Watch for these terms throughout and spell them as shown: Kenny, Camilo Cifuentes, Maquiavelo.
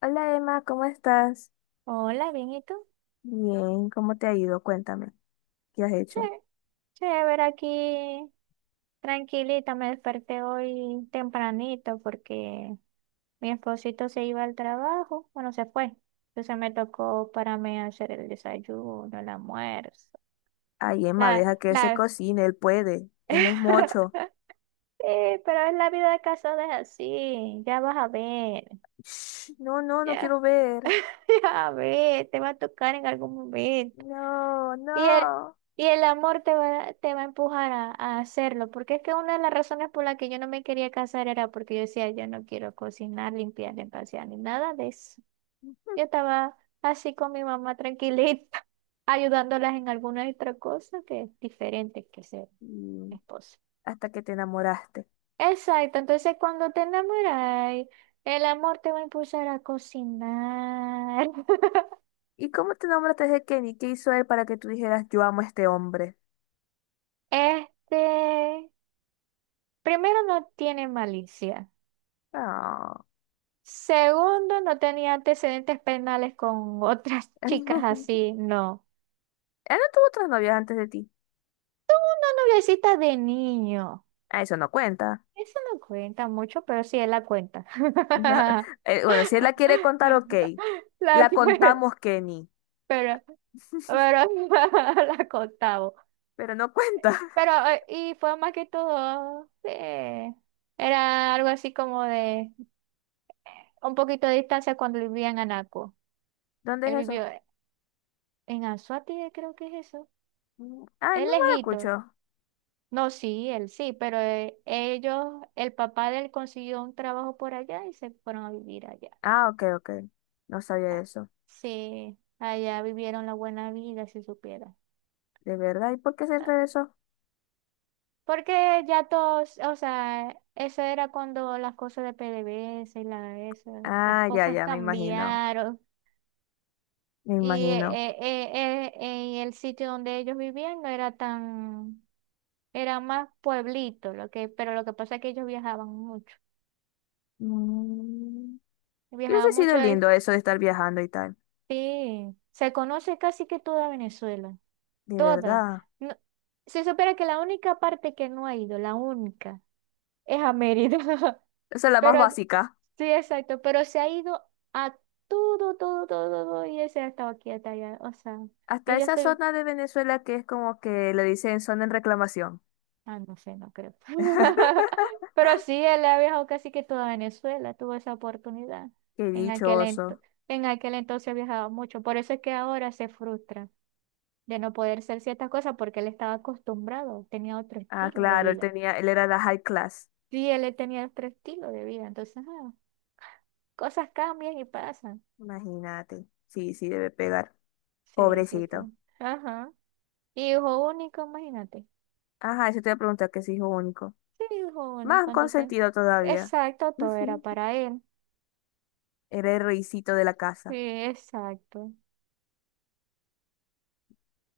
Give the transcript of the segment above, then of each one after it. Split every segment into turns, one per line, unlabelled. Hola Emma, ¿cómo estás?
Hola, bien, ¿y tú?
Bien, ¿cómo te ha ido? Cuéntame, ¿qué has
Che,
hecho?
chévere aquí, tranquilita, me desperté hoy tempranito porque mi esposito se iba al trabajo, bueno, se fue, entonces me tocó para mí hacer el desayuno, el almuerzo,
Ay, Emma,
la,
deja que él se
la,
cocine, él puede, él no es mocho.
Sí, pero es la vida de casada es así, ya vas a ver,
Shh, no, no, no
ya,
quiero ver.
ya a ver, te va a tocar en algún momento.
No,
Y el,
no.
y el amor te va a empujar a hacerlo, porque es que una de las razones por las que yo no me quería casar era porque yo decía, yo no quiero cocinar, limpiar, empasear, ni nada de eso. Yo estaba así con mi mamá tranquilita, ayudándolas en alguna otra cosa que es diferente que ser
Y
esposa.
hasta que te enamoraste.
Exacto, entonces cuando te enamoras, el amor te va a impulsar a cocinar.
¿Y cómo te enamoraste de Kenny? ¿Qué hizo él para que tú dijeras, yo amo a este hombre?
Este, primero no tiene malicia.
No.
Segundo, no tenía antecedentes penales con otras chicas así, no.
Él no tuvo otras novias antes de ti.
Una noviecita de niño.
Ah, eso no cuenta.
Eso no cuenta mucho, pero sí, él la cuenta.
No. Bueno, si él la quiere contar, ok.
La
La
cuenta,
contamos, Kenny,
pero, pero la contaba.
pero no cuenta.
Pero, y fue más que todo, era algo así como de un poquito de distancia cuando vivía en Anaco.
¿Dónde es
Él vivió
eso?
en Anzoátegui, creo que es eso.
Mm, ah,
Es
no
lejito.
maracucho.
No, sí, él sí, pero ellos, el papá de él consiguió un trabajo por allá y se fueron a vivir allá.
Ah, ok, ok. No sabía
Ah,
eso.
sí, allá vivieron la buena vida, si supiera.
¿De verdad? ¿Y por qué se
Ah,
regresó?
porque ya todos, o sea, eso era cuando las cosas de PDVSA y la, eso, las
Ah, ya,
cosas
ya, me imagino.
cambiaron
Me
y eh,
imagino.
y el sitio donde ellos vivían no era tan, era más pueblito, lo que, pero lo que pasa es que ellos viajaban mucho.
Mm, y
Viajaban
hubiese
mucho,
sido lindo eso de estar viajando y tal.
sí, se conoce casi que toda Venezuela,
De
toda.
verdad.
No- Se supone que la única parte que no ha ido, la única, es a Mérida.
Esa es la más
Pero
básica.
sí, exacto, pero se ha ido a todo, todo, todo, todo, y ese ha estado aquí hasta allá. O sea,
Hasta
ella
esa
estoy,
zona de Venezuela que es como que le dicen zona en reclamación.
ah, no sé, no creo. Pero sí, él ha viajado casi que toda Venezuela, tuvo esa oportunidad.
Qué
En aquel ento-
dichoso.
en aquel entonces viajaba mucho, por eso es que ahora se frustra. De no poder ser ciertas cosas porque él estaba acostumbrado, tenía otro
Ah,
estilo de
claro, él
vida.
tenía, él era la high class.
Sí, él tenía otro estilo de vida, entonces cosas cambian y pasan.
Imagínate. Sí, sí, debe pegar.
Sí, sí,
Pobrecito.
ajá. Y hijo único, imagínate.
Ajá, eso te iba a preguntar que es hijo único.
Sí, hijo
Más
único, entonces.
consentido todavía.
Exacto, todo era para él.
Era el reycito de la
Sí,
casa.
exacto.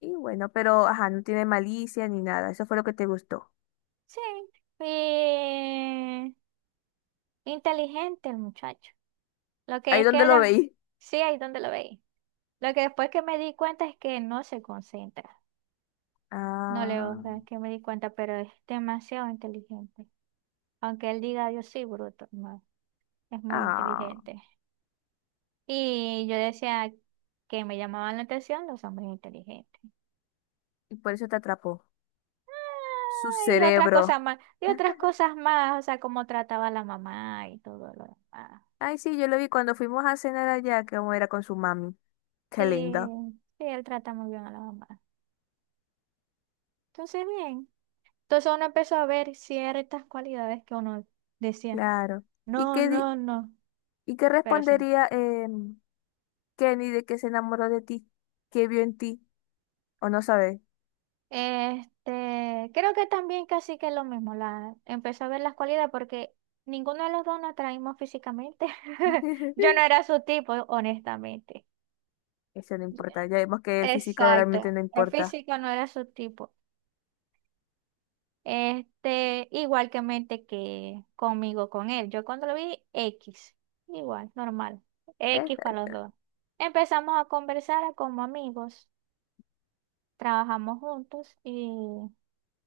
Y bueno, pero ajá, no tiene malicia ni nada. Eso fue lo que te gustó.
Sí. Y inteligente el muchacho. Lo que
Ahí
es que
donde lo
haya,
veí.
sí, ahí donde lo veis. Lo que después que me di cuenta es que no se concentra. No le
Ah,
gusta, es que me di cuenta, pero es demasiado inteligente. Aunque él diga yo sí, bruto, no, es muy
ah.
inteligente. Y yo decía que me llamaban la atención los hombres inteligentes.
Y por eso te atrapó. Su
Ah, y otras
cerebro.
cosas más, y otras cosas más, o sea, cómo trataba a la mamá y todo lo demás.
Ay, sí, yo lo vi cuando fuimos a cenar allá, que era con su mami.
Sí,
Qué lindo.
sí, él trata muy bien a la mamá. Entonces, bien. Entonces uno empezó a ver ciertas cualidades que uno decía,
Claro. ¿Y
no,
qué,
no, no,
y qué
pero sí.
respondería Kenny de que se enamoró de ti? ¿Qué vio en ti? ¿O no sabes?
Este, creo que también casi que lo mismo, la empecé a ver las cualidades porque ninguno de los dos nos atraímos físicamente. Yo no era su tipo, honestamente.
Eso no importa. Ya vemos que el físico realmente
Exacto,
no
el
importa.
físico no era su tipo. Este, igual que mente que conmigo, con él. Yo cuando lo vi, X, igual, normal. X
Es-
para los dos. Empezamos a conversar como amigos, trabajamos juntos y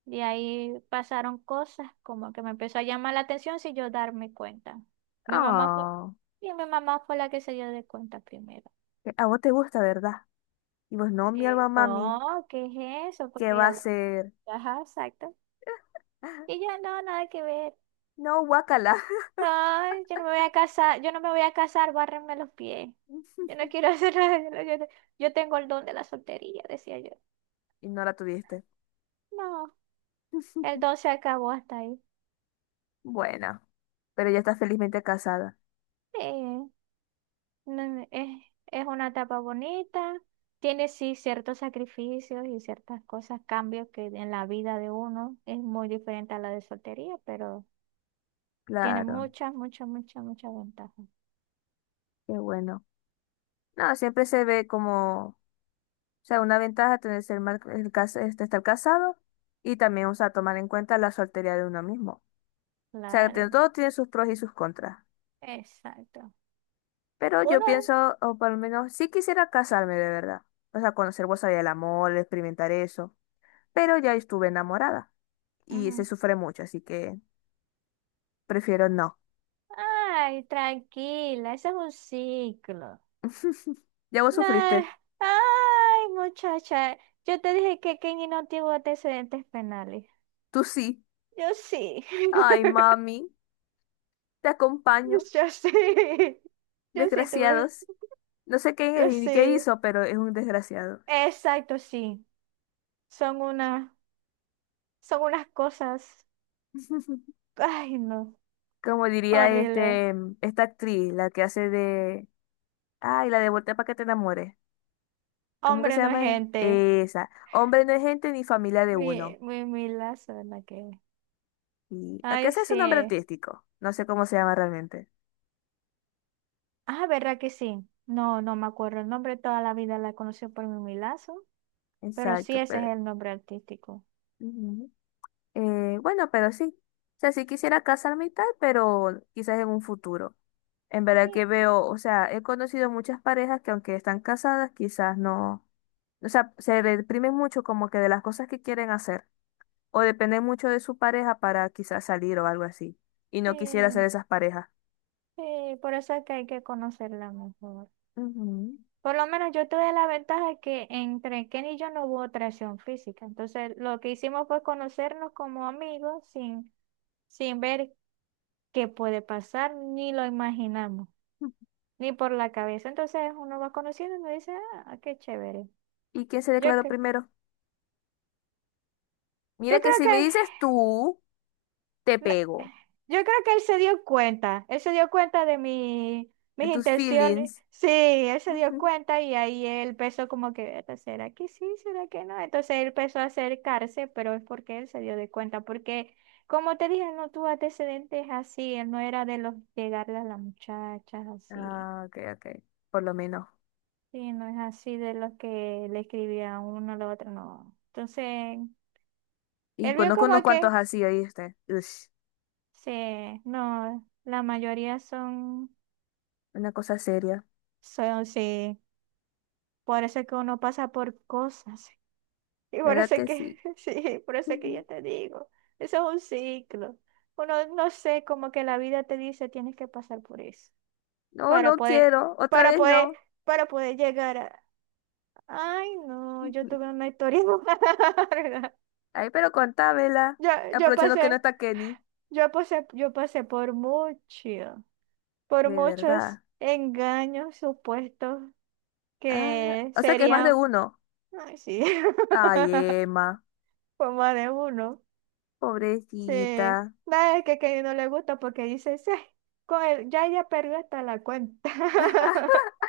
de ahí pasaron cosas como que me empezó a llamar la atención sin yo darme cuenta. Mi mamá fue,
oh,
y mi mamá fue la que se dio de cuenta primero.
que a vos te gusta, ¿verdad? Y vos no, mi
Sí.
alma mami,
No, ¿qué es eso?
¿qué
Porque
va
ella
a
habló.
ser?
Ajá, exacto. Y yo, no, nada que ver.
No, guácala.
No, yo no me voy a casar, yo no me voy a casar, bárrenme los pies. Yo no quiero hacer nada. Yo, no- yo te- yo tengo el don de la soltería, decía yo.
Y no la tuviste.
No, el don se acabó hasta ahí.
Bueno, pero ya está felizmente casada.
Sí. No, es una etapa bonita, tiene sí ciertos sacrificios y ciertas cosas, cambios que en la vida de uno es muy diferente a la de soltería, pero tiene
Claro,
muchas, muchas, muchas, muchas ventajas.
qué bueno. No, siempre se ve como, o sea, una ventaja tener ser mar- el cas- este, estar casado y también, o sea, tomar en cuenta la soltería de uno mismo. O sea,
Claro,
todo tiene sus pros y sus contras.
exacto.
Pero yo
Uno,
pienso, o por lo menos sí quisiera casarme de verdad. O sea, conocer vos sabía el amor, experimentar eso. Pero ya estuve enamorada y se
ujú.
sufre mucho, así que prefiero no.
Ay, tranquila, ese es un ciclo.
Ya vos
No,
sufriste.
ay, muchacha, yo te dije que Kenny no tiene antecedentes penales.
Tú sí.
Yo sí.
Ay, mami, te acompaño.
Yo sí, yo sí tuve,
Desgraciados. No sé qué es
yo
ni qué
sí.
hizo, pero es un desgraciado.
Exacto, sí. Son una, son unas cosas, ay no,
Como diría
horrible.
este, esta actriz, la que hace de... Ay, la de Voltea para que te enamores. ¿Cómo que
Hombre
se
no es
llama?
gente.
Esa. Hombre no es gente ni familia de uno.
Mi lazo, ¿verdad que?
Y, aunque
Ay,
ese es su nombre
sí.
artístico, no sé cómo se llama realmente.
Ah, ¿verdad que sí? No, no me acuerdo el nombre, toda la vida la conocí por mi Milazo, pero sí
Exacto,
ese es
pero...
el nombre artístico.
Ujú. Bueno, pero sí. O sea, sí quisiera casarme y tal, pero quizás en un futuro. En
Sí,
verdad que veo, o sea, he conocido muchas parejas que aunque están casadas, quizás no, o sea, se deprimen mucho como que de las cosas que quieren hacer, o dependen mucho de su pareja para quizás salir o algo así. Y no quisiera ser
sí,
esas parejas.
sí, por eso es que hay que conocerla mejor.
Ujú.
Por lo menos yo tuve la ventaja que entre Ken y yo no hubo atracción física. Entonces, lo que hicimos fue conocernos como amigos sin, sin ver qué puede pasar, ni lo imaginamos, ni por la cabeza. Entonces, uno va conociendo y me dice, ah, qué chévere.
¿Y quién se
Yo,
declaró
cre-
primero? Mira
yo
que
creo
si me
que
dices tú, te
no,
pego.
yo creo que él se dio cuenta, él se dio cuenta de
De
mis
tus
intenciones,
feelings.
sí, él se dio
Ujú.
cuenta y ahí él empezó como que, "Eta, ¿será que sí? ¿Será que no?" Entonces él empezó a acercarse, pero es porque él se dio de cuenta, porque como te dije, no tuvo antecedentes así, él no era de los llegarle a las muchachas así,
Ah, ok, ok, por lo menos.
sí, no es así de los que le escribía a uno a la otro, no. Entonces,
Y
él vio
conozco unos
como
cuantos
que,
así, ¿oíste? Ush,
sí, no, la mayoría son...
una cosa seria,
So, sí, por eso es que uno pasa por cosas. Y por
¿verdad
eso es
que
que,
sí?
sí, por eso es que
Ujú.
yo te digo, eso es un ciclo. Uno, no sé, como que la vida te dice, tienes que pasar por eso
No,
para
no
poder,
quiero, otra
para
vez
poder,
no.
para poder llegar a... Ay, no, yo
Ujú.
tuve una historia larga.
Ay, pero contámela,
Yo, yo
aprovechando que no
pasé,
está Kenny,
yo pasé por mucho, por
de
muchos
verdad.
engaños supuestos
Ah,
que
o sea que es más de
serían...
uno.
Ay, sí.
Ay, Emma,
Como de uno. Sí.
pobrecita.
Nada, es que no le gusta porque dice, sí, ya ella perdió hasta la cuenta.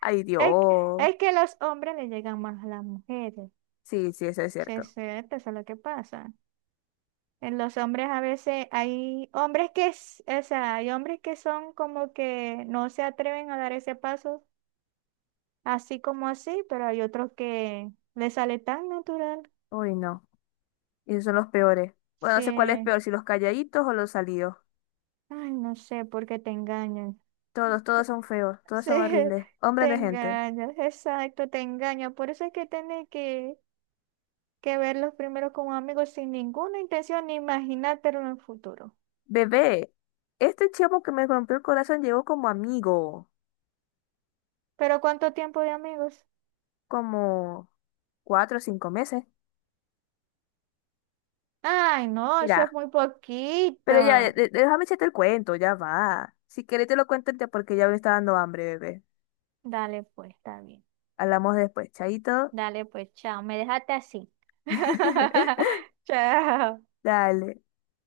Ay,
Es,
Dios.
es que los hombres le llegan más a las mujeres.
Sí, sí, eso es
Sí,
cierto.
sí, esto es lo que pasa. En los hombres a veces hay hombres que, o sea, hay hombres que son como que no se atreven a dar ese paso así como así, pero hay otros que les sale tan natural.
Uy, no, esos son los peores. Bueno, no sé cuál es
Sí.
peor, si los calladitos o los salidos.
Ay, no sé por qué te engañan.
Todos, todos son feos, todos
Sí,
son horribles. Hombres
te
de gente.
engañas, exacto, te engañas. Por eso es que tienes que verlos primero como amigos sin ninguna intención ni imaginártelo en el futuro.
Bebé, este chavo que me rompió el corazón llegó como amigo,
Pero ¿cuánto tiempo de amigos?
como 4 o 5 meses.
Ay, no, eso es
Mira,
muy poquito.
pero ya, déjame echarte el cuento, ya va. Si querés te lo cuento ya porque ya me está dando hambre, bebé.
Dale pues, está bien.
Hablamos después, chaito.
Dale pues, chao. Me dejaste así. Chao.
Dale.